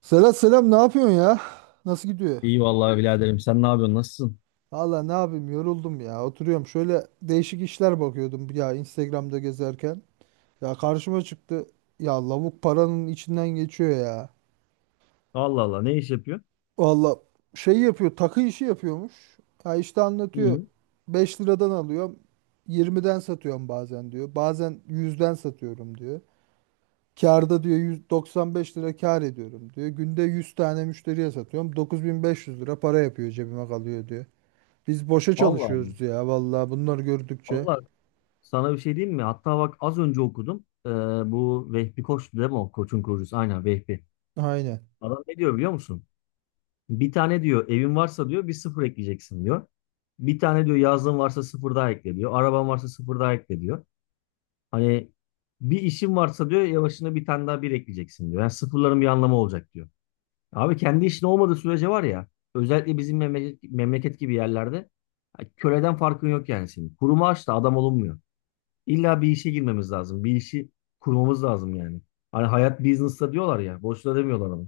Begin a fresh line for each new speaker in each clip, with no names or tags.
Selam selam, ne yapıyorsun ya? Nasıl gidiyor?
İyi vallahi biraderim. Sen ne yapıyorsun? Nasılsın?
Valla ne yapayım, yoruldum ya. Oturuyorum, şöyle değişik işler bakıyordum ya Instagram'da gezerken. Ya karşıma çıktı. Ya lavuk paranın içinden geçiyor ya.
Allah Allah, ne iş yapıyor?
Valla şey yapıyor, takı işi yapıyormuş. Ya işte anlatıyor.
İyi.
5 liradan alıyorum. 20'den satıyorum bazen diyor. Bazen 100'den satıyorum diyor. Kârda diyor, 195 lira kâr ediyorum diyor. Günde 100 tane müşteriye satıyorum. 9.500 lira para yapıyor, cebime kalıyor diyor. Biz boşa
Allah Allah.
çalışıyoruz ya vallahi, bunları gördükçe.
Allah, sana bir şey diyeyim mi? Hatta bak az önce okudum. Bu Vehbi Koç'tu değil mi o? Koç'un kurucusu. Aynen, Vehbi.
Aynen.
Adam ne diyor biliyor musun? Bir tane diyor evin varsa diyor bir sıfır ekleyeceksin diyor. Bir tane diyor yazlığın varsa sıfır daha ekle diyor. Araban varsa sıfır daha ekle diyor. Hani bir işin varsa diyor yavaşına bir tane daha bir ekleyeceksin diyor. Yani sıfırların bir anlamı olacak diyor. Abi kendi işin olmadığı sürece var ya, özellikle bizim memleket, memleket gibi yerlerde, ya köleden farkın yok yani senin. Kurumu aç da adam olunmuyor. İlla bir işe girmemiz lazım. Bir işi kurmamız lazım yani. Hani hayat business'ta diyorlar ya. Boşuna demiyorlar onu.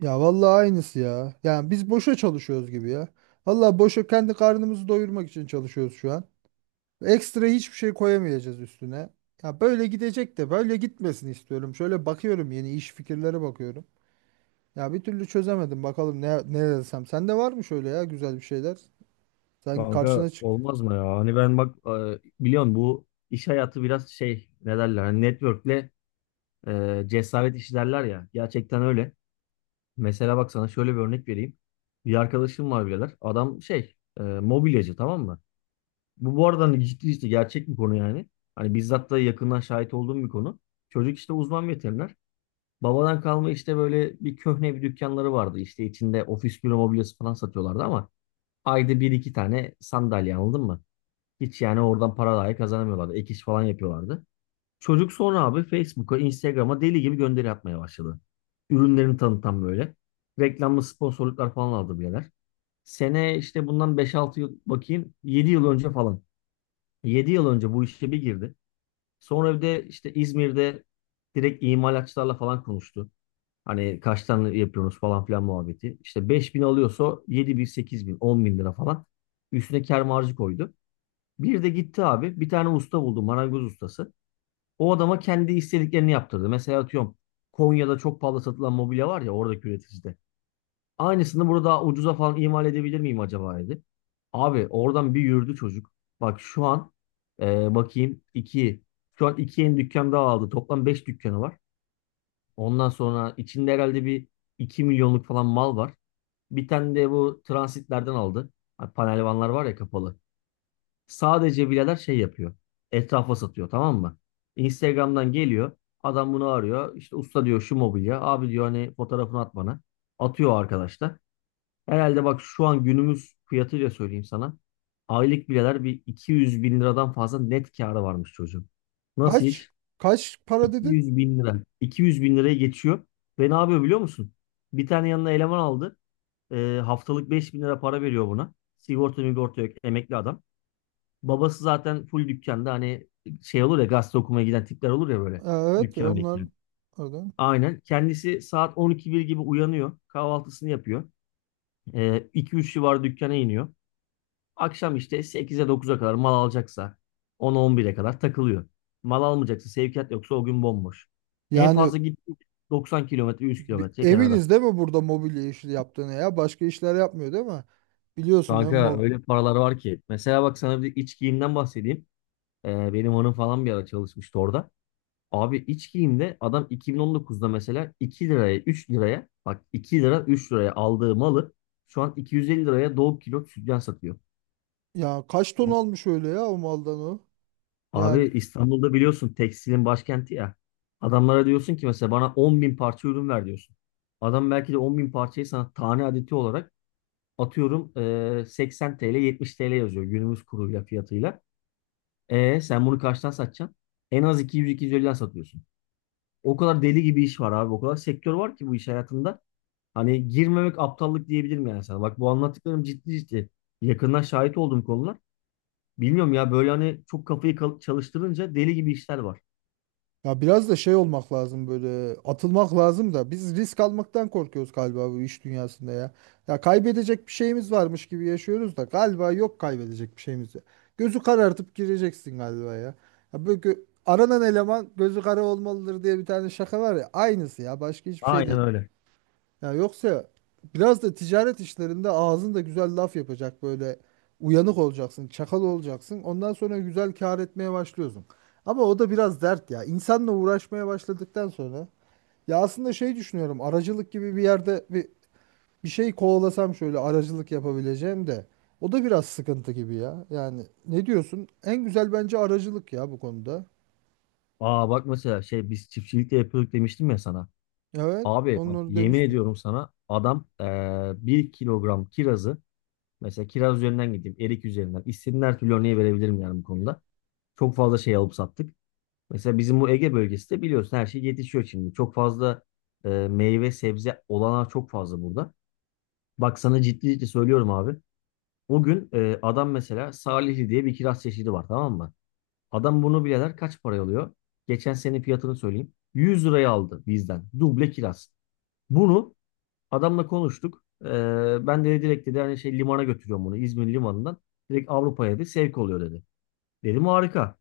Ya vallahi aynısı ya. Yani biz boşa çalışıyoruz gibi ya. Vallahi boşa kendi karnımızı doyurmak için çalışıyoruz şu an. Ekstra hiçbir şey koyamayacağız üstüne. Ya böyle gidecek de böyle gitmesini istiyorum. Şöyle bakıyorum, yeni iş fikirlere bakıyorum. Ya bir türlü çözemedim, bakalım ne desem. Sende var mı şöyle ya güzel bir şeyler? Sen
Kanka
karşına çık.
olmaz mı ya? Hani ben bak biliyorsun bu iş hayatı biraz şey, ne derler hani, network'le cesaret işi derler ya. Gerçekten öyle. Mesela bak sana şöyle bir örnek vereyim. Bir arkadaşım var birader. Adam şey mobilyacı, tamam mı? Bu arada hani ciddi işte, gerçek bir konu yani. Hani bizzat da yakından şahit olduğum bir konu. Çocuk işte uzman veteriner. Babadan kalma işte böyle bir köhne bir dükkanları vardı. İşte içinde ofis büro mobilyası falan satıyorlardı ama ayda bir iki tane sandalye, anladın mı? Hiç yani, oradan para dahi kazanamıyorlardı. Ek iş falan yapıyorlardı. Çocuk sonra abi Facebook'a, Instagram'a deli gibi gönderi atmaya başladı. Ürünlerini tanıtan böyle. Reklamlı sponsorluklar falan aldı birader. Sene işte bundan 5-6 yıl, bakayım, 7 yıl önce falan. 7 yıl önce bu işe bir girdi. Sonra bir de işte İzmir'de direkt imalatçılarla falan konuştu. Hani kaç tane yapıyoruz falan filan muhabbeti. İşte 5 bin alıyorsa 7 bin, 8 bin, 10 bin lira falan. Üstüne kâr marjı koydu. Bir de gitti abi bir tane usta buldu, marangoz ustası. O adama kendi istediklerini yaptırdı. Mesela atıyorum, Konya'da çok pahalı satılan mobilya var ya, oradaki üreticide. Aynısını burada daha ucuza falan imal edebilir miyim acaba dedi. Abi oradan bir yürüdü çocuk. Bak şu an, e, bakayım 2 Şu an 2 yeni dükkan daha aldı. Toplam 5 dükkanı var. Ondan sonra içinde herhalde bir 2 milyonluk falan mal var. Bir tane de bu transitlerden aldı. Hani panel vanlar var ya, kapalı. Sadece bileler şey yapıyor. Etrafa satıyor, tamam mı? Instagram'dan geliyor. Adam bunu arıyor. İşte usta diyor, şu mobilya. Abi diyor hani fotoğrafını at bana. Atıyor arkadaşlar. Herhalde bak, şu an günümüz fiyatıyla söyleyeyim sana. Aylık bileler bir 200 bin liradan fazla net kârı varmış çocuğun. Nasıl
Kaç?
iş?
Kaç para dedin?
200 bin lira. 200 bin liraya geçiyor. Ve ne yapıyor biliyor musun? Bir tane yanına eleman aldı. Haftalık 5 bin lira para veriyor buna. Sigorta migorta yok. Emekli adam. Babası zaten full dükkanda, hani şey olur ya, gazete okumaya giden tipler olur ya böyle.
Ha, evet,
Dükkan
onlar.
bekliyor.
Orada.
Aynen. Kendisi saat 12 gibi uyanıyor. Kahvaltısını yapıyor. 2-3 civarı dükkana iniyor. Akşam işte 8'e 9'a kadar mal alacaksa 10'a 11'e kadar takılıyor. Mal almayacaksa, sevkiyat yoksa, o gün bomboş. En
Yani.
fazla gitti 90 kilometre, 100 kilometre kenara.
Eminiz değil mi burada mobilya işi yaptığını ya? Başka işler yapmıyor değil mi? Biliyorsun değil mi?
Kanka öyle paralar var ki. Mesela bak sana bir iç giyimden bahsedeyim. Benim hanım falan bir ara çalışmıştı orada. Abi iç giyimde adam 2019'da mesela 2 liraya 3 liraya, bak 2 lira 3 liraya aldığı malı şu an 250 liraya Doğu Kilo sütyen satıyor.
Ya kaç ton almış öyle ya o maldan o?
Abi
Yani
İstanbul'da biliyorsun tekstilin başkenti ya. Adamlara diyorsun ki mesela bana 10 bin parça ürün ver diyorsun. Adam belki de 10 bin parçayı sana tane adeti olarak atıyorum 80 TL 70 TL yazıyor günümüz kuruyla, fiyatıyla. E sen bunu kaçtan satacaksın? En az 200-250'den satıyorsun. O kadar deli gibi iş var abi. O kadar sektör var ki bu iş hayatında. Hani girmemek aptallık diyebilirim yani sana. Bak bu anlattıklarım ciddi ciddi. Yakından şahit olduğum konular. Bilmiyorum ya, böyle hani çok kafayı çalıştırınca deli gibi işler var.
ya biraz da şey olmak lazım, böyle atılmak lazım da biz risk almaktan korkuyoruz galiba bu iş dünyasında ya. Ya kaybedecek bir şeyimiz varmış gibi yaşıyoruz da galiba yok kaybedecek bir şeyimiz ya. Gözü karartıp gireceksin galiba ya. Ya böyle aranan eleman gözü kara olmalıdır diye bir tane şaka var ya, aynısı ya, başka hiçbir şey
Aynen
değil.
öyle.
Ya yoksa biraz da ticaret işlerinde ağzında güzel laf yapacak, böyle uyanık olacaksın, çakal olacaksın. Ondan sonra güzel kâr etmeye başlıyorsun. Ama o da biraz dert ya. İnsanla uğraşmaya başladıktan sonra, ya aslında şey düşünüyorum. Aracılık gibi bir yerde bir şey kovalasam, şöyle aracılık yapabileceğim de o da biraz sıkıntı gibi ya. Yani ne diyorsun? En güzel bence aracılık ya bu konuda.
Aa bak mesela şey, biz çiftçilikte de yapıyorduk demiştim ya sana.
Evet,
Abi bak
onları
yemin
demiştim.
ediyorum sana, adam bir kilogram kirazı, mesela kiraz üzerinden gideyim, erik üzerinden istediğin her türlü örneği verebilirim yani bu konuda. Çok fazla şey alıp sattık. Mesela bizim bu Ege bölgesi de biliyorsun, her şey yetişiyor şimdi. Çok fazla meyve sebze olanağı çok fazla burada. Bak sana ciddi ciddi söylüyorum abi. O gün adam mesela Salihli diye bir kiraz çeşidi var, tamam mı? Adam bunu bile der, kaç paraya alıyor? Geçen sene fiyatını söyleyeyim. 100 liraya aldı bizden. Duble kiraz. Bunu adamla konuştuk. Ben de direkt, dedi, hani şey, limana götürüyorum bunu. İzmir limanından. Direkt Avrupa'ya, dedi. Sevk oluyor, dedi. Dedim harika.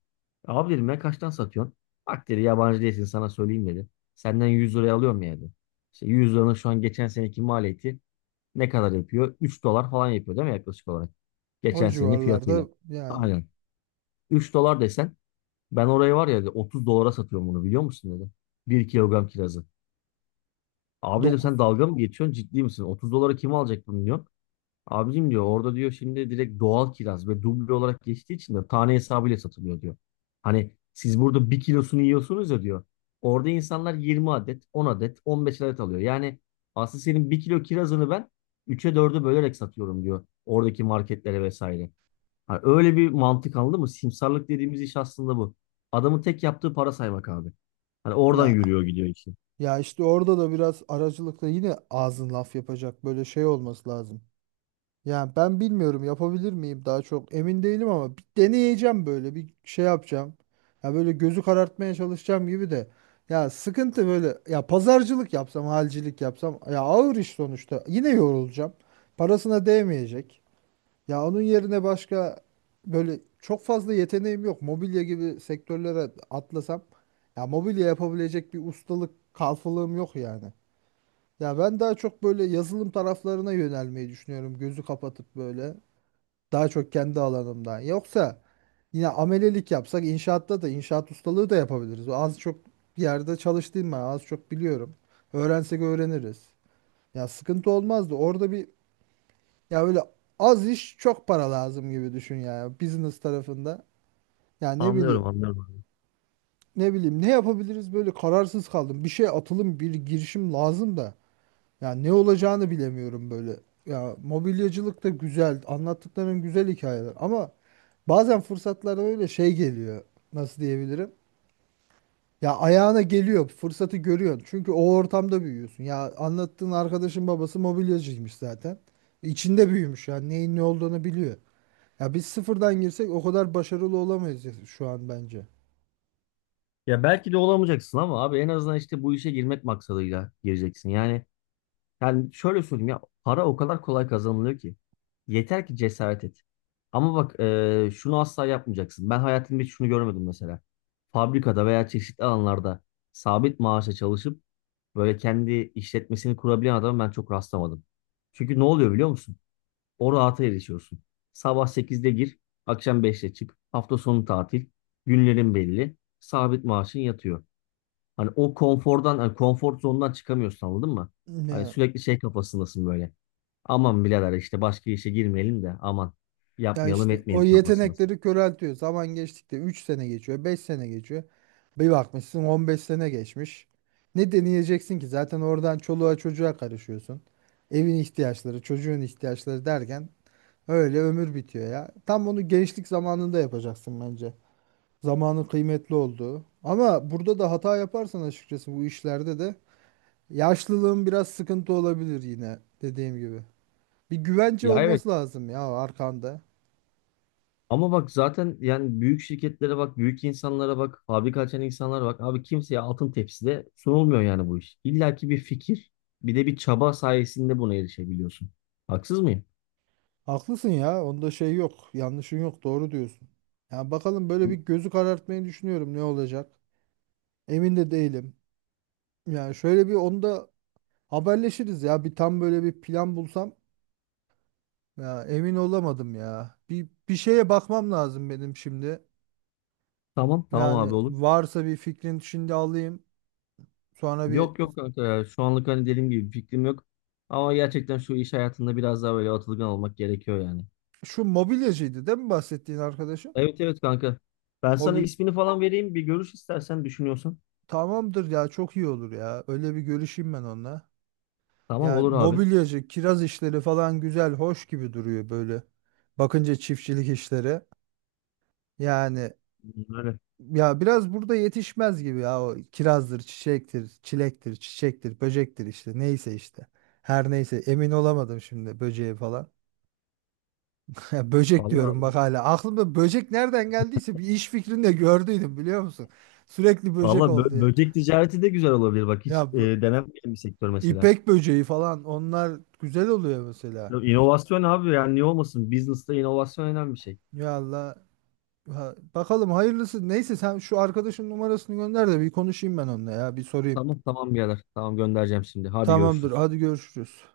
Abi dedim ya kaçtan satıyorsun? Bak dedi, yabancı değilsin sana söyleyeyim dedi. Senden 100 liraya alıyorum ya, dedi. İşte 100 liranın şu an geçen seneki maliyeti ne kadar yapıyor? 3 dolar falan yapıyor değil mi yaklaşık olarak?
O
Geçen senenin fiyatıyla.
civarlarda yani.
Aynen. 3 dolar desen, ben orayı var ya dedi, 30 dolara satıyorum bunu biliyor musun dedi. 1 kilogram kirazı. Abi dedim
Dokuz.
sen dalga mı geçiyorsun, ciddi misin? 30 dolara kim alacak bunu diyor. Abicim diyor, orada diyor şimdi direkt doğal kiraz ve duble olarak geçtiği için de tane hesabıyla satılıyor diyor. Hani siz burada bir kilosunu yiyorsunuz ya diyor. Orada insanlar 20 adet, 10 adet, 15 adet alıyor. Yani aslında senin bir kilo kirazını ben 3'e 4'e bölerek satıyorum diyor. Oradaki marketlere vesaire. Hani öyle bir mantık, anladın mı? Simsarlık dediğimiz iş aslında bu. Adamın tek yaptığı para saymak abi. Hani oradan
Ya
yürüyor gidiyor işi.
ya işte orada da biraz aracılıkla yine ağzın laf yapacak, böyle şey olması lazım. Yani ben bilmiyorum yapabilir miyim, daha çok emin değilim ama bir deneyeceğim, böyle bir şey yapacağım. Ya böyle gözü karartmaya çalışacağım gibi de. Ya sıkıntı böyle ya, pazarcılık yapsam halcilik yapsam ya ağır iş sonuçta, yine yorulacağım. Parasına değmeyecek. Ya onun yerine başka böyle çok fazla yeteneğim yok. Mobilya gibi sektörlere atlasam, ya mobilya yapabilecek bir ustalık kalfalığım yok yani. Ya ben daha çok böyle yazılım taraflarına yönelmeyi düşünüyorum. Gözü kapatıp böyle, daha çok kendi alanımdan. Yoksa yine amelelik yapsak inşaatta da, inşaat ustalığı da yapabiliriz. Az çok bir yerde çalıştığım, ben az çok biliyorum. Öğrensek öğreniriz. Ya sıkıntı olmazdı. Orada bir, ya öyle az iş çok para lazım gibi düşün ya, business tarafında. Ya ne
Anlıyorum,
bileyim,
anlıyorum abi.
ne bileyim ne yapabiliriz, böyle kararsız kaldım. Bir şey, atılım bir girişim lazım da. Ya ne olacağını bilemiyorum böyle. Ya mobilyacılık da güzel, anlattıkların güzel hikayeler ama bazen fırsatlar öyle şey geliyor, nasıl diyebilirim. Ya ayağına geliyor, fırsatı görüyorsun çünkü o ortamda büyüyorsun. Ya anlattığın arkadaşın babası mobilyacıymış zaten. İçinde büyümüş, yani neyin ne olduğunu biliyor. Ya biz sıfırdan girsek o kadar başarılı olamayız ya şu an bence.
Ya belki de olamayacaksın ama abi en azından işte bu işe girmek maksadıyla gireceksin. Yani şöyle söyleyeyim, ya para o kadar kolay kazanılıyor ki. Yeter ki cesaret et. Ama bak şunu asla yapmayacaksın. Ben hayatımda hiç şunu görmedim mesela. Fabrikada veya çeşitli alanlarda sabit maaşla çalışıp böyle kendi işletmesini kurabilen adama ben çok rastlamadım. Çünkü ne oluyor biliyor musun? O rahata erişiyorsun. Sabah 8'de gir, akşam 5'te çık. Hafta sonu tatil, günlerin belli, sabit maaşın yatıyor. Hani o konfordan, hani konfor zonundan çıkamıyorsun, anladın mı? Hani
Ya,
sürekli şey kafasındasın böyle. Aman birader, işte başka işe girmeyelim de, aman
ya
yapmayalım
işte o
etmeyelim kafasındasın.
yetenekleri köreltiyor. Zaman geçtikçe 3 sene geçiyor, 5 sene geçiyor. Bir bakmışsın 15 sene geçmiş. Ne deneyeceksin ki? Zaten oradan çoluğa çocuğa karışıyorsun. Evin ihtiyaçları, çocuğun ihtiyaçları derken öyle ömür bitiyor ya. Tam onu gençlik zamanında yapacaksın bence. Zamanın kıymetli olduğu. Ama burada da hata yaparsan, açıkçası bu işlerde de yaşlılığın biraz sıkıntı olabilir, yine dediğim gibi. Bir güvence
Ya evet,
olması lazım ya arkanda.
ama bak zaten yani, büyük şirketlere bak, büyük insanlara bak, fabrika açan insanlara bak. Abi kimseye altın tepside sunulmuyor yani bu iş. İlla ki bir fikir, bir de bir çaba sayesinde buna erişebiliyorsun. Haksız mıyım?
Haklısın ya, onda şey yok, yanlışın yok, doğru diyorsun. Ya bakalım, böyle bir gözü karartmayı düşünüyorum, ne olacak. Emin de değilim. Yani şöyle bir, onda haberleşiriz ya, bir tam böyle bir plan bulsam. Ya emin olamadım ya. Bir şeye bakmam lazım benim şimdi.
Tamam, tamam
Yani
abi, olur.
varsa bir fikrin şimdi alayım. Sonra bir.
Yok, yok kanka ya. Şu anlık hani dediğim gibi bir fikrim yok. Ama gerçekten şu iş hayatında biraz daha böyle atılgan olmak gerekiyor yani.
Şu mobilyacıydı değil mi bahsettiğin arkadaşım?
Evet, evet kanka. Ben sana
Mobil
ismini falan vereyim, bir görüş istersen, düşünüyorsan.
Tamamdır ya, çok iyi olur ya. Öyle bir görüşeyim ben onunla.
Tamam,
Ya
olur abi.
mobilyacı, kiraz işleri falan güzel, hoş gibi duruyor böyle. Bakınca çiftçilik işleri. Yani
Öyle.
ya biraz burada yetişmez gibi ya, o kirazdır, çiçektir, çilektir, çiçektir, böcektir, işte neyse işte. Her neyse, emin olamadım şimdi böceğe falan. Ya böcek diyorum
Vallahi,
bak hala. Aklımda böcek nereden geldiyse, bir iş fikrinde de gördüydüm, biliyor musun? Sürekli böcek
vallahi
oldu. Ya,
böcek ticareti de güzel olabilir, bak hiç
Ya bu-
denenmeyen bir sektör mesela.
İpek böceği falan onlar güzel oluyor mesela.
Ya, İnovasyon abi, yani niye olmasın? Business'ta inovasyon önemli bir şey.
Ya Allah, bakalım hayırlısı. Neyse, sen şu arkadaşın numarasını gönder de bir konuşayım ben onunla ya, bir sorayım.
Tamam, tamam birader. Tamam, göndereceğim şimdi. Hadi
Tamamdır,
görüşürüz.
hadi görüşürüz.